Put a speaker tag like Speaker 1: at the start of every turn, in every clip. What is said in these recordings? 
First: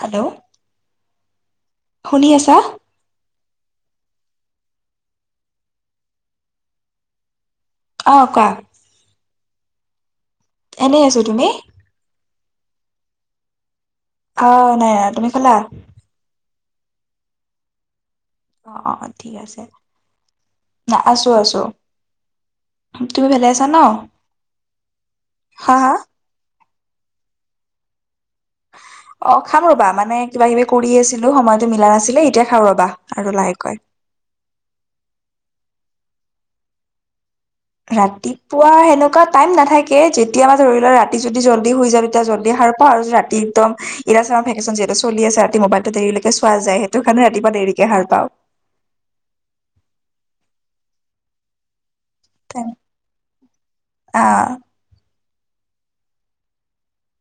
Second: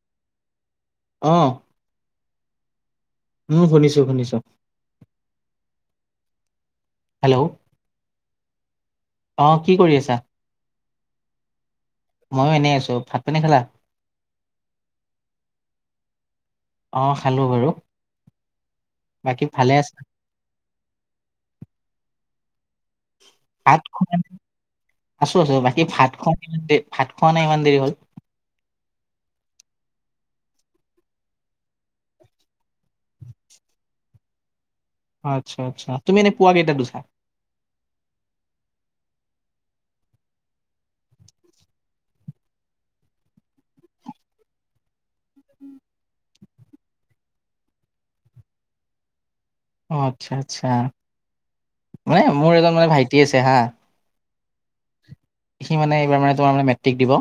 Speaker 1: Hello
Speaker 2: অ।
Speaker 1: শুনি আছা?
Speaker 2: উম শুনিছোঁ শুনিছোঁ। হেল্ল'
Speaker 1: অ কোৱা?
Speaker 2: অ কি কৰি আছা?
Speaker 1: এনেই আছোঁ। তুমি?
Speaker 2: ময়ো এনেই আছোঁ। ভাত পানী খালা?
Speaker 1: অহ নাই। তুমি খালা?
Speaker 2: অ খালোঁ বাৰু।
Speaker 1: অ অ অ ঠিক
Speaker 2: বাকী
Speaker 1: আছে।
Speaker 2: ভালে আছা?
Speaker 1: না আছো আছো। তুমি ভালে আছ-
Speaker 2: ভাত খোৱা না, আছোঁ আছোঁ
Speaker 1: হা
Speaker 2: বাকী
Speaker 1: হা
Speaker 2: ভাত খোৱাই কিমান দেই ভাত খোৱা নাই ইমান দেৰি হ'ল।
Speaker 1: অ খাম ৰবা মানে কিবা কিবি কৰিয়ে আছিলো সময়টো মিলা নাছিলে এতিয়া খাওঁ ৰবা আৰু লাহেকৈ।
Speaker 2: আচ্ছা আচ্ছা তুমি এনে পুৱা কেইটাত উঠা?
Speaker 1: ৰাতিপুৱা সেনেকুৱা টাইম নাথাকে যেতিয়া বা ধৰিলোৱা ৰাতি যদি জলদী শুই যাওঁ তেতিয়া জলদী সাৰ পাওঁ আৰু ৰা টিকদম এতিয়া চোৱা ভেকেচন যিহেতু চলিয়ে আছে ৰাতি ম'বাইলটো দেৰিলৈকে চোৱা যায় সেইটো কাৰণে ৰাতিপুৱা দেৰিকে শাৰ পাওঁ।
Speaker 2: অ আচ্ছা আচ্ছা। মানে মোৰ এজন মানে ভাইটি আছে হা
Speaker 1: অ
Speaker 2: সি মানে এইবাৰ মানে তোমাৰ মানে মেট্ৰিক দিব।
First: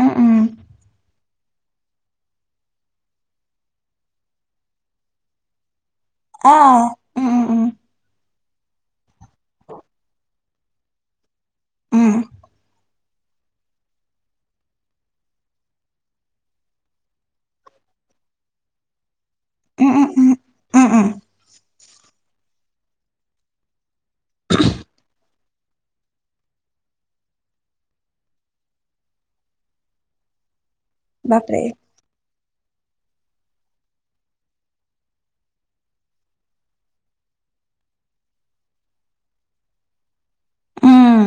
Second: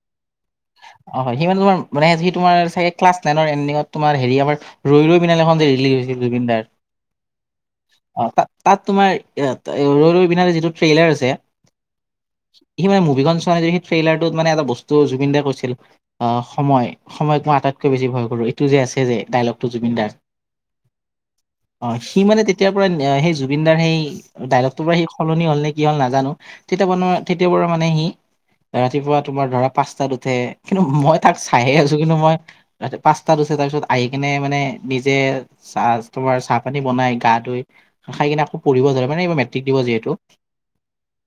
Speaker 1: উম উম
Speaker 2: অ হয়, সি মানে তোমাৰ মানে সি তোমাৰ চাগে ক্লাছ নাইনৰ এনডিঙত তোমাৰ হেৰী আমাৰ ৰৈ ৰৈ বিনালে খন যে ৰিলিজ হৈছিল জুবিন
Speaker 1: অ
Speaker 2: দাৰ,
Speaker 1: উম উম উম
Speaker 2: অহ তাত তাত তোমাৰ ৰৈ ৰৈ বিনালে যিটো ট্ৰেইলাৰ আছে,
Speaker 1: উম
Speaker 2: সি মানে মুভিখন মানে যদি সি ট্ৰেইলাৰটোত মানে এটা বস্তু জুবিনদাই কৈছিল অ সময় সময়ত মই আটাইতকৈ বেছি ভয় কৰো এইটো যে আছে যে ডাইলগটো
Speaker 1: উম
Speaker 2: জুবিন
Speaker 1: উম
Speaker 2: দাৰ
Speaker 1: উম উম উম
Speaker 2: অ সি মানে তেতিয়াৰ পৰা সেই জুবিন দাৰ সেই ডাইলগটোৰ পৰা সি সলনি হল নে কি হল নাজানো তেতিয়া পৰা নে, তেতিয়াৰ পৰা মানে সি ৰাতিপুৱা তোমাৰ ধৰা পাঁচটাত উঠে কিন্তু মই তাক
Speaker 1: বাপৰে
Speaker 2: চাইে আছো কিন্তু মই ৰাতি পাঁচটা ওছে তাৰপিছত আহি কিনে মানে নিজে চাজ তোমাৰ চাহ পানী বনাই গা ধুই খাই কিনে আকৌ পঢ়িব যায় মানে এইবাৰ মেট্ৰিক দিব যিহেতু
Speaker 1: উম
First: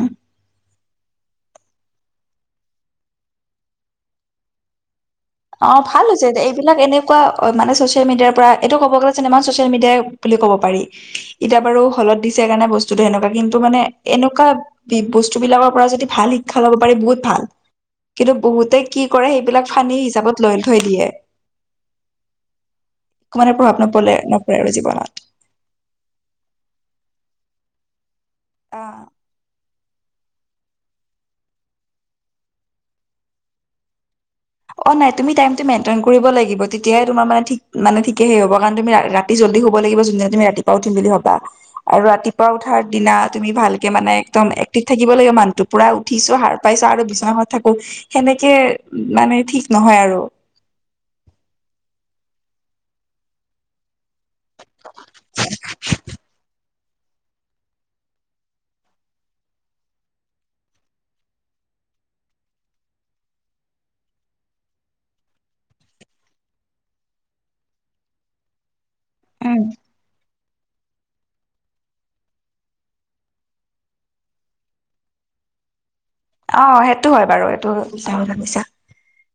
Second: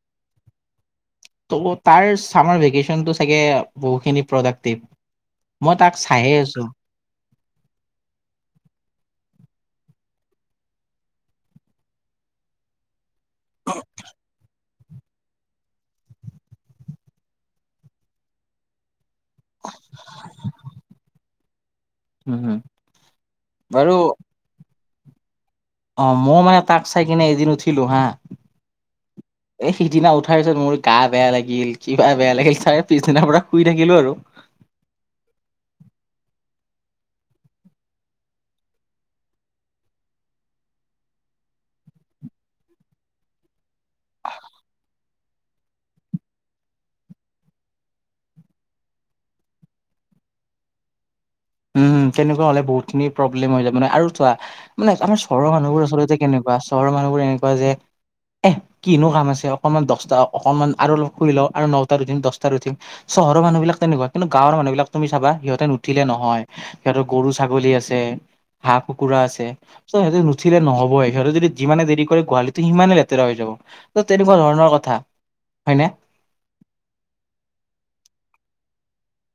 Speaker 2: ত' তাৰ চামাৰ ভেকেশচনটো চাগে বহুখিনি প্ৰডাক্টিভ
Speaker 1: অ
Speaker 2: মই তাক
Speaker 1: ভাল হৈছে
Speaker 2: চাইয়ে আছো।
Speaker 1: এইবিলাক এনে কোৱা অ মানে ছচিয়েল মিডিয়াৰ পৰা এইটো ক'ব গ'লে চিনেমা ছ'চিয়েল মিডিয়াই বুলি ক'ব পাৰি এতিয়া বাৰু হলত দিছেকাৰণে বস্তুটো সেনেকুৱা কিন্তু মানে এনেকুৱা বস্তু বিলাকৰ পৰা যদি ভাল শিক্ষা ল'ব পাৰি বহুত ভাল কিন্তু বহুতে কি কৰে সেইবিলাক ফানি হিচাপত লৈ থৈ দিয়ে
Speaker 2: উম হম।
Speaker 1: একো মানে প্ৰভাৱ
Speaker 2: বাৰু
Speaker 1: নপলে নপৰে আৰু জীৱনত
Speaker 2: অ ময়ো মানে তাক চাই কিনে এদিন উঠিলো হা
Speaker 1: অ
Speaker 2: এ সিদিনা উঠাৰ পিছত মোৰ গা বেয়া লাগিল কিবা বেয়া লাগিল তাৰে পিছদিনাৰ পৰা শুই থাকিলো আৰু
Speaker 1: অ নাই তুমি টাইমটো মেইনটেইন কৰিব লাগিব তেতিয়াই তোমাৰ মানে ঠিক, মানে ঠিকেই সেই হ'ব কাৰণ তুমি ৰা ৰা ৰাতি জল্দি হ'ব লাগিব যোনদিনা তুমি ৰাতিপুৱা উঠিম বুলি ভাবা আৰু ৰাতিপুৱা উঠাৰ দিনা তুমি ভালকে মানে একদম এক্টিভ থাকিব লাগে মানুহটোক পুৰা উঠিছো সাৰ পাইছো আৰু বিচনাখনত থাকো সেনেকে মানে ঠিক নহয় আৰু
Speaker 2: উমম তেনেকুৱা হ'লে বহুতখিনি প্ৰব্লেম হৈ যায় মানে আৰু চোৱা মানে আমাৰ চহৰ মানুহবোৰ আচলতে কেনেকুৱা চহৰ মানুহবোৰ এনেকুৱা যে এহ কিনো কাম আছে অকণমান দহটা অকণমান আৰু অলপ শুই লওঁ আৰু নটাত উঠিম দহটাত উঠিম চহৰ মানুহবিলাক তেনেকোৱা কিন্তু গাঁওৰ মানুহবিলাক তুমি চাবা সিহঁতে নঠিলে নহয় সিহঁতৰ গৰু ছাগলী আছে হাঁহ কুকুৰা আছে
Speaker 1: উম
Speaker 2: চ সিহঁতি নো উঠিলে নহবই সিহঁতে যদি যিমানে দেৰি কৰে গোহালিটো সিমানে লেতেৰা হৈ যাব ত তেনেকুৱা ধৰণৰ কথা হয়নে
Speaker 1: অ সেইটো হয় বাৰু এইটো ভাল কথা কৈছা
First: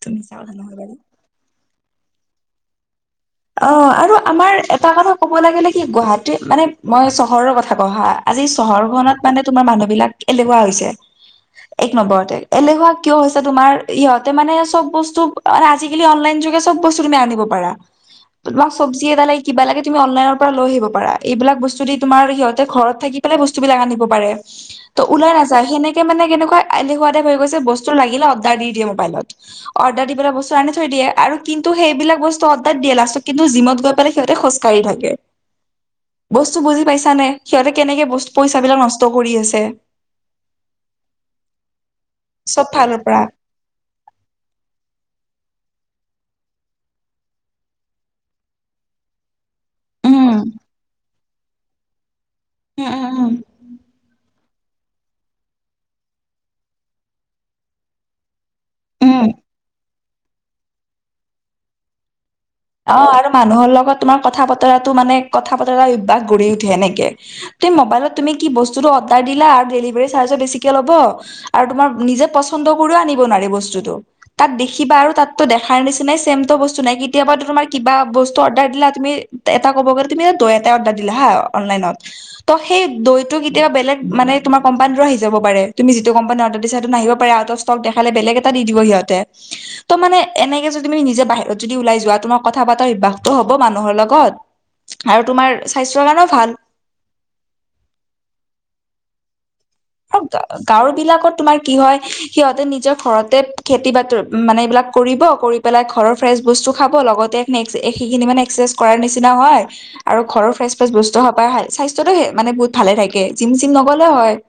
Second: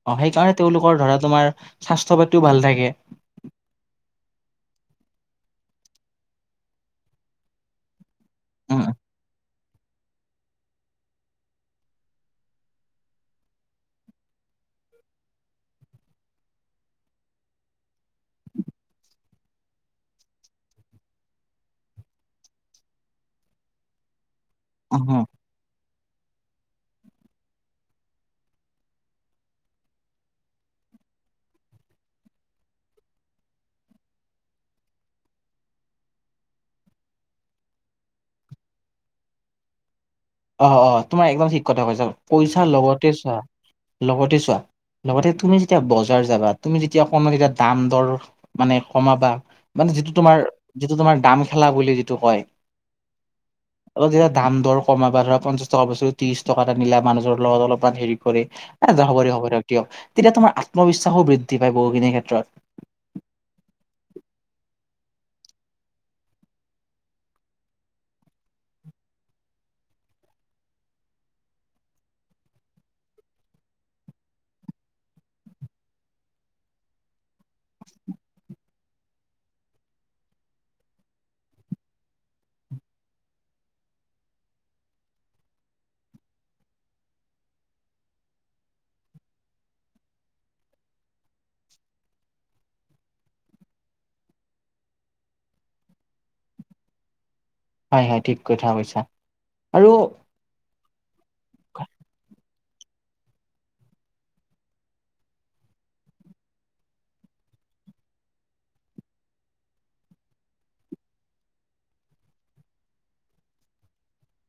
Speaker 1: তুমি
Speaker 2: অ
Speaker 1: মিছা কথা
Speaker 2: সেইকাৰণে
Speaker 1: নহয় বাৰু
Speaker 2: তেওঁলোকৰ ধৰা তোমাৰ স্বাস্থ্য পাতিও ভাল থাকে
Speaker 1: অ আৰু আমাৰ এটা কথা ক'ব লাগিলে নেকি গুৱাহাটী মানে মই চহৰৰ কথা কওঁ হা আজি
Speaker 2: উম
Speaker 1: চহৰখনত মানে তোমাৰ মানুহ বিলাক এলেহুৱা হৈছে এক নম্বৰতে এলেহুৱা কিয় হৈছে তোমাৰ ইহঁতে মানে চব বস্তু আজিকালি অনলাইন যোগে চব বস্তু তুমি আনিব পাৰা তোমাক চবজি এটা লাগে কিবা লাগে তুমি অনলাইনৰ পৰা লৈ আহিব পাৰা এইবিলাক বস্তুদি তোমাৰ সিহঁতে ঘৰত থাকি পেলাই বস্তু বিলাক আনিব পাৰে ত
Speaker 2: উম
Speaker 1: ওলাই নাযায় সেনেকে মানে কেনেকুৱা এলেহুৱা টাইপ হৈ গৈছে বস্তু লাগিলে অৰ্ডাৰ দি দিয়ে মোবাইলত অৰ্ডাৰ দি পেলায় বস্তু আনি থৈ দিয়ে আৰু কিন্তু সেইবিলাক বস্তু তাত দিয়ে, লাষ্টত কিন্তু জিমত গৈ পেলাই সিহঁতে খোজকাঢ়ি থাকে', বস্তু বুজি পাইছা নে, সিহঁতে কেনেকে বস্তু, পইচা বিলাক নষ্ট কৰি আছে',
Speaker 2: অ', - অ', তোমাৰ একদম ঠিক কথা কৈছা, পইচা
Speaker 1: চব ফালৰ
Speaker 2: লগতে
Speaker 1: পৰা
Speaker 2: চোৱা, লগতে চোৱা', লগতে তুমি যেতিয়া বজাৰ যাবা তুমি যেতিয়া অকণো যেতিয়া দাম দৰ মানে কমাবা', মানে যিটো
Speaker 1: উম
Speaker 2: তোমাৰ যিটো তোমাৰ দাম খেলা বুলি যিটো কয়
Speaker 1: উম উম উম
Speaker 2: অলপ যেতিয়া দাম দৰ কমাবা ধৰা পঞ্চাশ টকাৰ বস্তু ত্ৰিশ টকা আনিলা মানুহৰ লগত অলপমান হেৰি হ'ব দিয়ক হ'ব
Speaker 1: উম
Speaker 2: দিয়ক দিয়ক তেতিয়া তোমাৰ আত্মবিশ্বাসো বৃদ্ধি পায় বহুখিনিৰ ক্ষেত্ৰত
Speaker 1: অ', আৰু মানুহৰ লগত তোমাৰ কথা বতৰাটো মানে কথা বতৰা অভ্যয়াস গঢ়ি উঠে এনেকে', - তুমি মোবাইলত তুমি কি বস্তুটো অৰ্ডাৰ দিলা আৰু ডেলিভাৰী চাৰ্জও বেছিকে ল'ব', আৰু তোমাৰ নিজে পচন্দ কৰিও আনিব নোৱাৰে বস্তুটো', তাত দেখিবা আৰু তাততো দেখাৰ নিচিনাই চছেম তটো বস্তু নাই কেতিয়াবা', তোমাৰ কিবা বস্তু অৰ্ডাৰ দিলা তুমি এটা ক'ব গ'লে তুমি দৈ এটাই অৰ্ডাৰ দিলা হা অনলাইনত', ত', সেই দৈ টো কেতিয়াব বেলেগ মানে তোমাৰ কোম্পানীতো আহিব যাব পাৰে তুমি যিটো কোম্পানী অৰ্ডাৰ দিছা সেইটো নাহিব পাৰে আউট অফ ষ্ট', ষ্টক দেখালে বেলেগে এটা দি দিব সিহঁতে, তাৰমানে এনেকে যদি তুমি নিজে বাহিৰত ওলাই যোৱা তোমাক', কথা পাতাৰ অভ্যাসটো হ'ব মানুহৰ লগত আৰু তোমাৰ স্বাস্থ্যৰ কাৰণে ভাল',
Speaker 2: হয়', - হয়', ঠিক কথা কৈছা আৰু',
Speaker 1: অহ', গাঁওৰ বিলাকত তোমাৰ কি হয় সিহঁতে নিজৰ ঘৰতে খেতি বাতি মানে এইবিলাক কৰিব, কৰি', পেলাই, ঘৰৰ ফ্ৰেছ বস্তু খাব লগতে নে্স সেইখি', -খিনি', মানে এক্সেছ কৰাৰ নিচিনা হয় ', আৰু ঘৰৰ ফ্ৰেছ ফ্ৰেছ বস্তু হাপায় খাই স্বাস্থ্যতটোে মানে বহুত ভালে থাকে জিম চিম নগলে হয়',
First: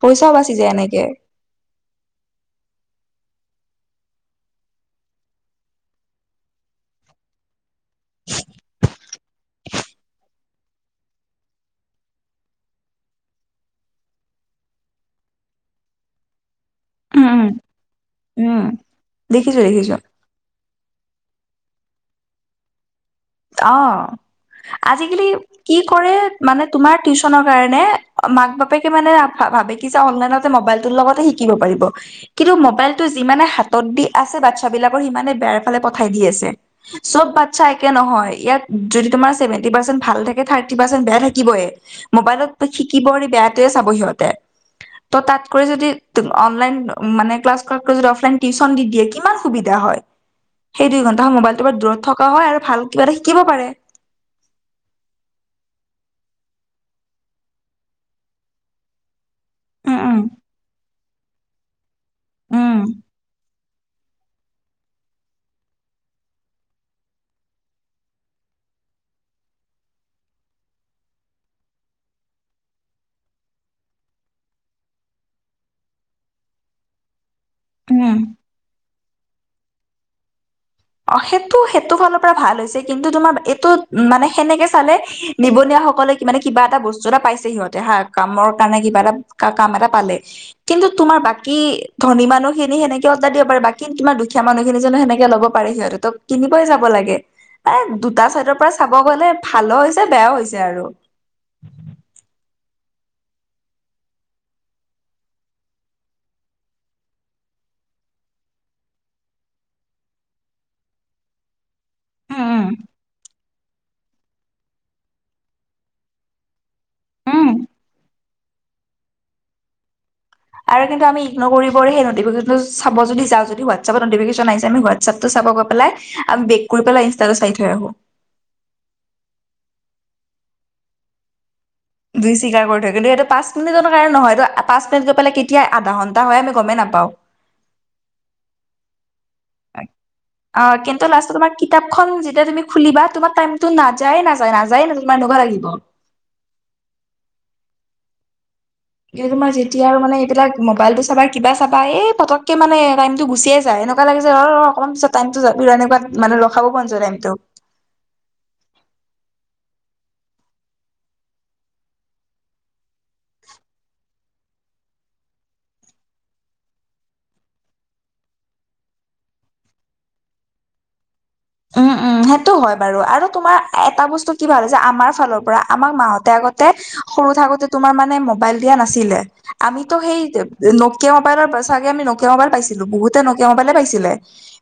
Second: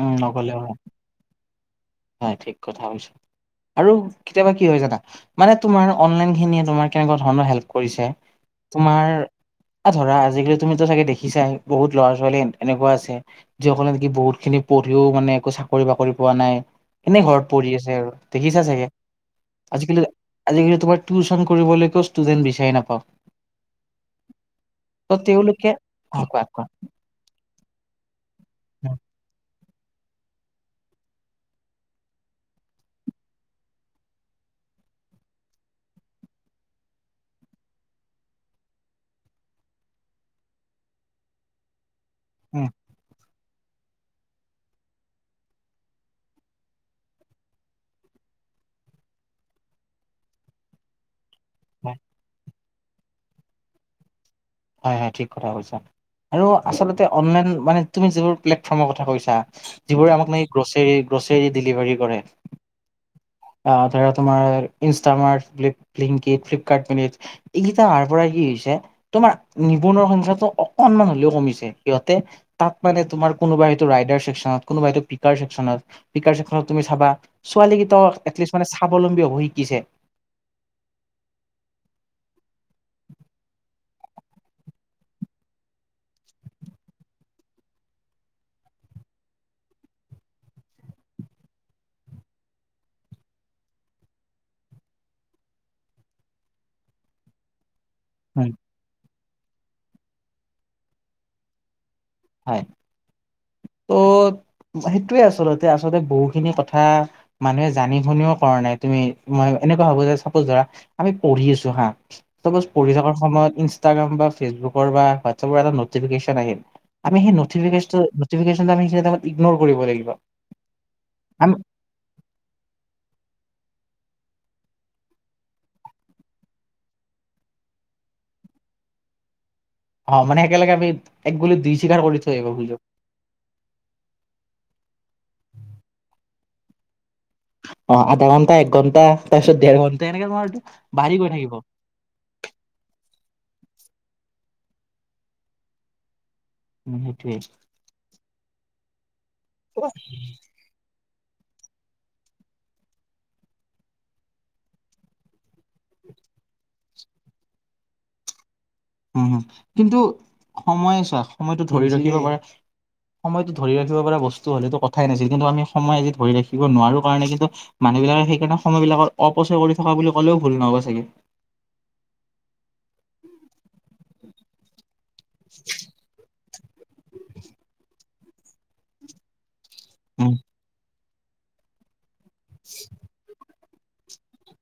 Speaker 2: উম
Speaker 1: পইচাও বাচি
Speaker 2: নগলেও
Speaker 1: যায়
Speaker 2: হয়
Speaker 1: এনেকে',
Speaker 2: হয়', ঠিক কথা কৈছা আৰু কেতিয়াবা কি হয় জানা? মানে তোমাৰ অনলাইন খিনিয়ে তোমাৰ কেনেকুৱা ধৰণৰ হেল্প কৰিছে তোমাৰ', আহ', ধৰা আজিকালি তুমিতো চাগে দেখিছা বহুত ল'ৰা ছোৱালী এনেকুৱা আছে', যিসকলে নেকি বহুত খিনি পঢ়িও মানে একো চাকৰি বাকৰি পোৱা নাই? এনে
Speaker 1: উম উম
Speaker 2: ঘৰত পঢ়ি আছে আৰু দেখিছা
Speaker 1: উম
Speaker 2: চাগে?
Speaker 1: দেখিছো দেখিছো
Speaker 2: আজিকালি', আজিকালি তোমাৰ টিউচন কৰিব লৈকেও‌ ষ্টুডেণ্ট বিচাৰি নাপাওঁ',
Speaker 1: অ',
Speaker 2: ত
Speaker 1: আজিকালি
Speaker 2: তেওঁলোকে
Speaker 1: কি কৰে
Speaker 2: অ কোৱা
Speaker 1: মানে
Speaker 2: কোৱা
Speaker 1: তোমাৰ? টিউচনৰ কাৰণে মাক বাপেকে
Speaker 2: উম
Speaker 1: মানে ভাবে কি যে অনলাইন মোবাইলটোৰ লগতে শিকিব পাৰিব', কিন্তু মোবাইলটো যিমানে হাতত দি আছে বাচ্ছা বিলাকৰ সিমানে বেয়াৰ ফালে পঠাই দি আছে', চব বাচ্ছা এক', একে নহয়, ইয়াত যদি তোমাৰ চেভেন্টি পাৰ্চেন্ট ভাল থাকে থাৰ্টি পাৰ্চেন্ট বেয়া থাকিবেই', মোবাইলত
Speaker 2: উম
Speaker 1: শিকিব বেয়াটোৱে চাব সিহঁতে', ত' তাতকৈ যদি তো', অনলাইন মানে ক্লাছ ক', -কৰাত যদি অফলাইন টিউচন দি দিয়ে কিমান সুবিধা হয়', সেই দুই ঘন্টা মোবাইলটো পৰি দূৰত থকা হয় আৰু ভাল কিবা এটা শিকিব পাৰে',
Speaker 2: হয়', - হয়, ' ঠিক কথা কৈছা আৰু আচলতে অনলাইন মানে তুমি যিবোৰ প্লেটফৰ্মৰ কথা কৈছা?
Speaker 1: উম
Speaker 2: যিবোৰে
Speaker 1: উম
Speaker 2: আমাক মানে গ্ৰচেৰী গ্ৰচেৰী ডেলিভাৰী', কৰে,
Speaker 1: উম
Speaker 2: আহ', ধৰা তোমাৰ', Instamart, flip, Blinkit, Flipkart minute, এইকেইটা আহাৰ পৰা কি হৈছে', তোমাৰ নিবনুৱা সংখ্যটো অকনমান হ'লেও কমিছে সিহঁতে', তাত মানে তোমাৰ কোবা হয়েইটো ৰাইডাৰ ছেকশনত কোনোবা হয়টো পিকাৰ ছেকশনত', পিকাৰ ছেকশনত‌ তুমি চাবা ছোৱালী কেইটাও
Speaker 1: উম
Speaker 2: এটলিষ্ট মানে স্বাৱলম্বী হ'ব শিকিছে',
Speaker 1: অ', সেইটো-সেইটো ফালৰ পৰা ভাল হৈছে কিন্তু তোমাৰ এইটো মানে সেনেকে চালে', নিবনুৱাসকলে মানে কিবা এটা বস্তু এটা পাইছে সিহঁতে হা কামৰ কাৰণে কিবা এটা', কা', -কাম এটা পালে', কিন্তু তোমাৰ বাকী ধনী মানুহ খিনি সেনেকে অৰ্ডাৰ দিব পাৰে বাকী তোমাৰ দুখীয়া মানুহখিনি জানোঁ সেনেকে ল'ব', পাৰে সিহঁতে ত, কিনিবই যাব লাগে, এ দুটা চাইডৰ পৰা', চাব গ'লে ভালও হৈছে বেয়াও হৈছে আৰু',
Speaker 2: হয় ত, ' সেইটোৱে আচলতে- আচলতে বহুখিনি কথা', মানুহে জানি শুনিও কৰা নাই তুমি মই এনেকুৱা যে চাপজ ধৰা আমি পঢ়ি আছোঁ হা',
Speaker 1: উম
Speaker 2: চাপজ
Speaker 1: উম
Speaker 2: পঢ়ি থকাৰ সময়ত ইনষ্টাগ্ৰাম বা ফেচবুকৰ বা হোৱাটছপৰ এটা নটিফিকেশন আহিল', আমি সেই
Speaker 1: উম
Speaker 2: নথিফিকেচটো নটিফিকেশন টো আমি যেনিবা ইগনোৰ কৰিব লাগিব',
Speaker 1: আৰু কিন্তু আমি ইগ্নৰ কৰি, ওপৰ সেই নটিফিকেচন চাব যাওঁ যদি হোৱাটছাপতো নটিফিকেশন আছে আমি হোৱাটছাপতো চাব গৈ পেলাই। আমি বেক কৰি পেলাই ইনষ্টাটো চাই থৈ আহোঁ',
Speaker 2: অ', মানে একেলগে আমি একগুলিত দুই শিকাৰ কৰি
Speaker 1: দুই
Speaker 2: থৈ আহিবৰ
Speaker 1: স্বীকাৰ কৰি
Speaker 2: সুযোগ',
Speaker 1: থয় কিন্তু এইটো পা পাঁচ মিনিটৰকাৰণে নহয়ত পাঁচ মিনিট গৈপেলাই কেতিয়া আধা ঘণ্টা হয় আমি গমেই নাপাওঁ।
Speaker 2: অ আধা ঘণ্টা এক ঘণ্টা তাৰপিছত দেৰ ঘণ্টা এনেকে তোমাৰ এইটো
Speaker 1: অ' কিন্তু
Speaker 2: বাঢ়ি
Speaker 1: লাষ্টত
Speaker 2: গৈ
Speaker 1: তোমাৰ
Speaker 2: থাকিব।
Speaker 1: কিতাপখন যেতিয়া তুমি খুলিবা তোমাৰ টাইমত নযায় নাযায় নাযায় তোমাৰ এনেকুৱা লাগিব।
Speaker 2: উম সেইটোৱেই,
Speaker 1: এই তোমাৰ যেতিয়া আৰু মানে এইবিলাক। মোবাইলটো চাবা কিবা চাবা এই পটককে মানে টাইমটো গুচিয়ে যায় এনেকুৱা লাগে ৰ অকমান পিছত, টাইমটো যে তেনেকুৱা মানে ৰখাব পৰা নাযায় টাইমতটো।
Speaker 2: উম হুম কিন্তু সময়ে চোৱা সময়টো ধৰি ৰাখিব পাৰে। সময়তো ধৰি ৰাখিব পৰা বস্তু হ'লেতো কথাই নাছিল কিন্তু আমি সময় আজি ধৰি ৰাখিব নোৱাৰো কাৰণে কিন্তু, মানুহবিলাকে সেইকাৰণে সময় বিলাকত অপচয় কৰি থকা বুলি ক'লেও ভুল নহ'ব চাগে।
Speaker 1: উম উম সেইটো হয় বাৰু আৰু তোমাৰ এটা বস্তু কি ভাল যে আমাৰ ফালৰ পৰা আমাক মাহতে আগত। সৰু থাকোতে তোমাৰ মানে মবাইল দিয়া নাছিলে আমিতো সেই,
Speaker 2: উম,
Speaker 1: নকিয়া মোবাইলৰ চাগে আমি নকিয়া মবাইল পাইছিলো বহুতে নকিয়া মবাইলে পাইছিলে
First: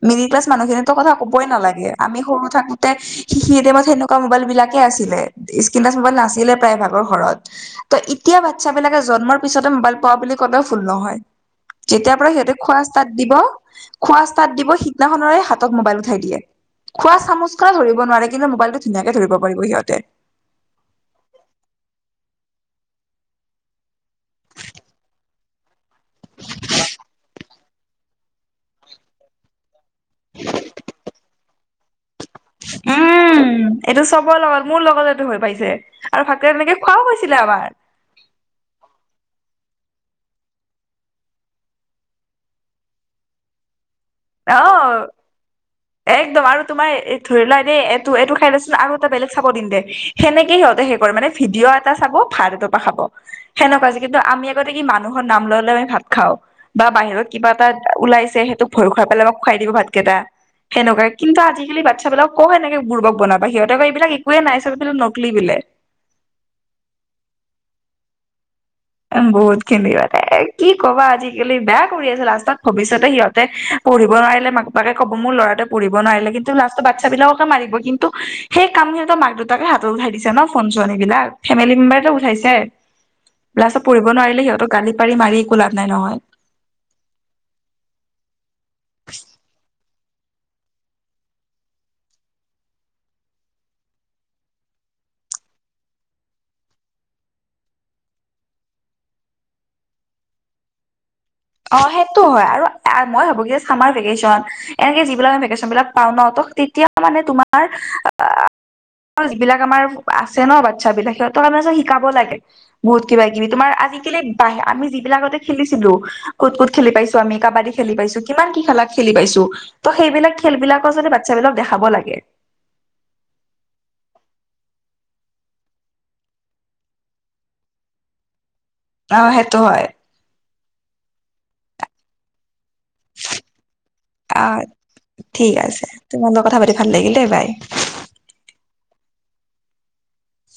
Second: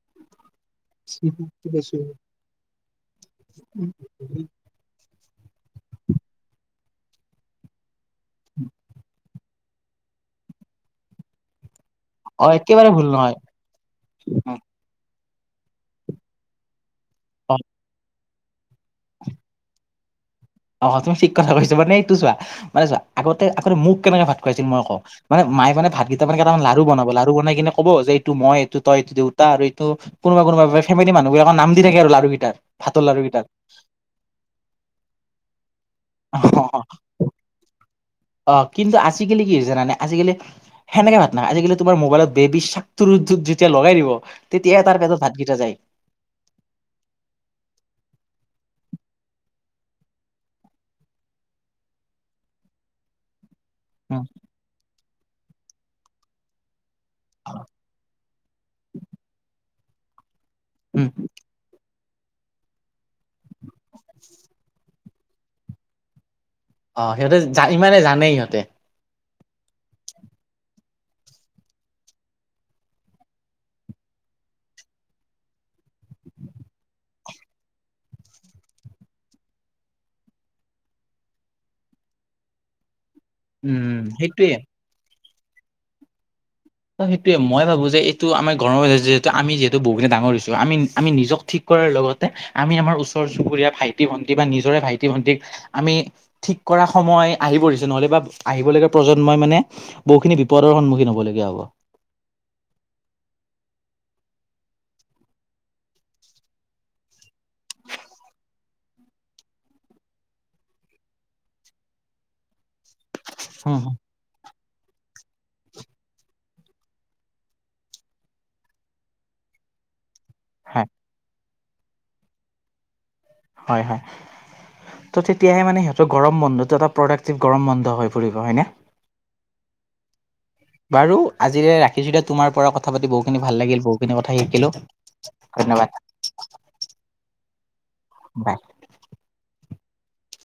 Speaker 1: মিডিল ক্লাছ মানুহখিনি। কথা ক'বই নালাগে আমি সৰু থাকোতে শিকি টাইমত সনেকুৱা মোবাইল বিলাক। আছিলে স্ক্ৰিন টাচ মোবাইল নাছিলে প্ৰায় ভাগৰ ঘৰত। ত এতিয়া বাচ্ছাবিলাকে জন্মৰ পিছতে মোবাইল পোৱা বুলি কলেও ভুল নহয়। যেতিয়া পৰা
Speaker 2: অ,
Speaker 1: সিহঁতে খোৱা
Speaker 2: একেবাৰে ভুল
Speaker 1: ষ্টাত দিব
Speaker 2: নহয়
Speaker 1: খোৱা ষ্টাত দিব সিদিনাখৰে হাতত মোবাইল উঠাই দিয়ে। খোৱা
Speaker 2: অ,
Speaker 1: চামুচ খনে ধৰিব নোৱাৰে কিন্তু মবাইলটো ধুনীয়াকে ধৰিব পাৰিব সিহঁতে।
Speaker 2: অ তুমি ঠিক কথা কৈছা মানে এইটো চোৱা মানে চোৱা আগতে আগতে মোক কেনেকে ভাত খুৱাইছিল মই কৌ, মানে মায়ে মানে ভাত কেইটামান কেইটামান লাৰু বনাব লাৰু বনাই কিনে ক'ব যে এইটো মই এইটো তই এইটো আৰু এইটো কোনোবা কোনোবা ফেমেলি মানুহবিলাক নাম দি থাকে আৰু লাৰু কেইটাৰ ভাতৰ লাৰু কেইটাক,
Speaker 1: উম এইটো চবৰ লগত মোৰ লগতটো হৈ পাইছে আৰু ভালকে এনেকে খোৱাও হৈছিলে আমাৰ।
Speaker 2: অ কিন্তু আজিকালি কি হৈছে জানানে আজিকালি। সেনেকে ভাত নাখাই আজিকালি তোমাৰ মোবাইল বেবী সক্তুৰুটোৰ যেতিয়া লগাই দিব। তেতিয়াই তাৰ
Speaker 1: অহ,
Speaker 2: পেটত ভাতকেইটা যায়।
Speaker 1: একদম আৰু তোমাৰ ধৰি লোৱা দেই এইটো এইটো খাই লচোন আৰু এটা বেলেগ চাব দিম দে। সেনেকে সিহঁতে সে কৰে মানে ভিডিঅ' এটা চাব ভাত এটোপা খাব সেনেকুৱা। কিন্তু
Speaker 2: উম,
Speaker 1: আমি আগতে কি মানুহৰ নাম লৈ লৈ আমি ভাত খাওঁ বা বাহিৰত কিবা এটা ওলাইছে সেইটো, খোৱাই পেলাই মোক খুৱাই দিব ভাতকেইটা সেনেকুৱা
Speaker 2: উম।
Speaker 1: কিন্তু আজিকালি বাচ্ছা বিলাক কওঁ সেনেকে বুৰ্বক, বনাবা সিহঁতেক এইবিলাক একোৱে নাই চববোৰ নকলি বোলে।
Speaker 2: অ সিহঁতে ইমানে জানেই সিহঁতে।
Speaker 1: উম বহুত খিনি এ কি কবা আজিকালি বেয়া কৰি আছে লাষ্টত ভৱিষ্যতে সিহঁতে। পঢ়িব নোৱাৰিলে মাক বাপাকে ক'ব মোৰ ল'ৰাটে পঢ়িব নোৱাৰিলে কিন্তু লাষ্টৰ বাচ্ছাবিলাককে মাৰিব কিন্তু, সেই কাম খিনিতো মাক দেউতাকে হাতত উঠাই দিছে ন ফোন চোৱা সেইবিলাক ফেমিলি মেম্বাৰটো উঠাইছে। লাষ্টত
Speaker 2: উম
Speaker 1: পঢ়িব নোৱাৰিলে
Speaker 2: সেইটোয়ে
Speaker 1: সিহঁতক গালি পাৰি মাৰি একো লাভ নাই নহয়।
Speaker 2: ত সেইটোৱে মই ভাবো যে এইটো আমাৰ গৰম যিহেতু আমি বহুখিন ডাঙৰ হৈছো আমি। আমি নিজক ঠিক কৰাৰ লগতে আমি আমাৰ ওচৰ চুবুৰীয়া ভাইটি ভণ্টি বা নিজৰে ভাইটি ভণ্টিক। আমি ঠিক কৰা সময় আহি পৰিছো নহলে বা আহিবলগীয়া প্ৰজন্মই মানে, বহুখিনি বিপদৰ সন্মুখীন হবলগীয়া হব।
Speaker 1: অ সেইটো হয় আৰু মই ভাবো কি যে চামাৰ ভিকেচন। এনেকে যিবিলাক আমি ভেকেচন বিলাক পাওঁ ন ত তেতিয়া মানে তোমাৰ। যিবিলাক আমাৰ আছে ন বাচ্ছ বিলাক সিহঁতক আমি শিকাব লাগে। বহুত কিবা কিবি তোমাৰ
Speaker 2: হুম, হুম,
Speaker 1: আজিকালি বাহ আমি যিবিলাকতে খেলিছিলো। কুত-কুত খেলি পাইছো আমি কাবাডী খেলি পাইছো কিমান কি খেলা খেলি পাইছো ত' সেইবিলাক খেল
Speaker 2: হয়
Speaker 1: বিলাকৰ যদি বাচ্চা বিলাকক দেখাব লাগে।
Speaker 2: হয় হয় হে এ এ এ ত' তেতিয়াহে মানে সিহঁতৰ গৰম বন্ধটো এটা প্ৰডাক্টটিভ গৰম বন্ধ হৈ পৰিব হয় না।
Speaker 1: অ সেইটো হয়।
Speaker 2: বাৰু আজিলে ৰাখিছো দে তোমাৰ পৰা কথা। কথা পাতি বহুখিনি ভাল লাগিল বহুখিনি কথা
Speaker 1: অ
Speaker 2: শিকিলোঁ
Speaker 1: ঠিক আছে
Speaker 2: ধন্যবাদ।
Speaker 1: তোমাৰ লগত কথা পাতি ভাল লাগিল দেই বাই,
Speaker 2: বাই।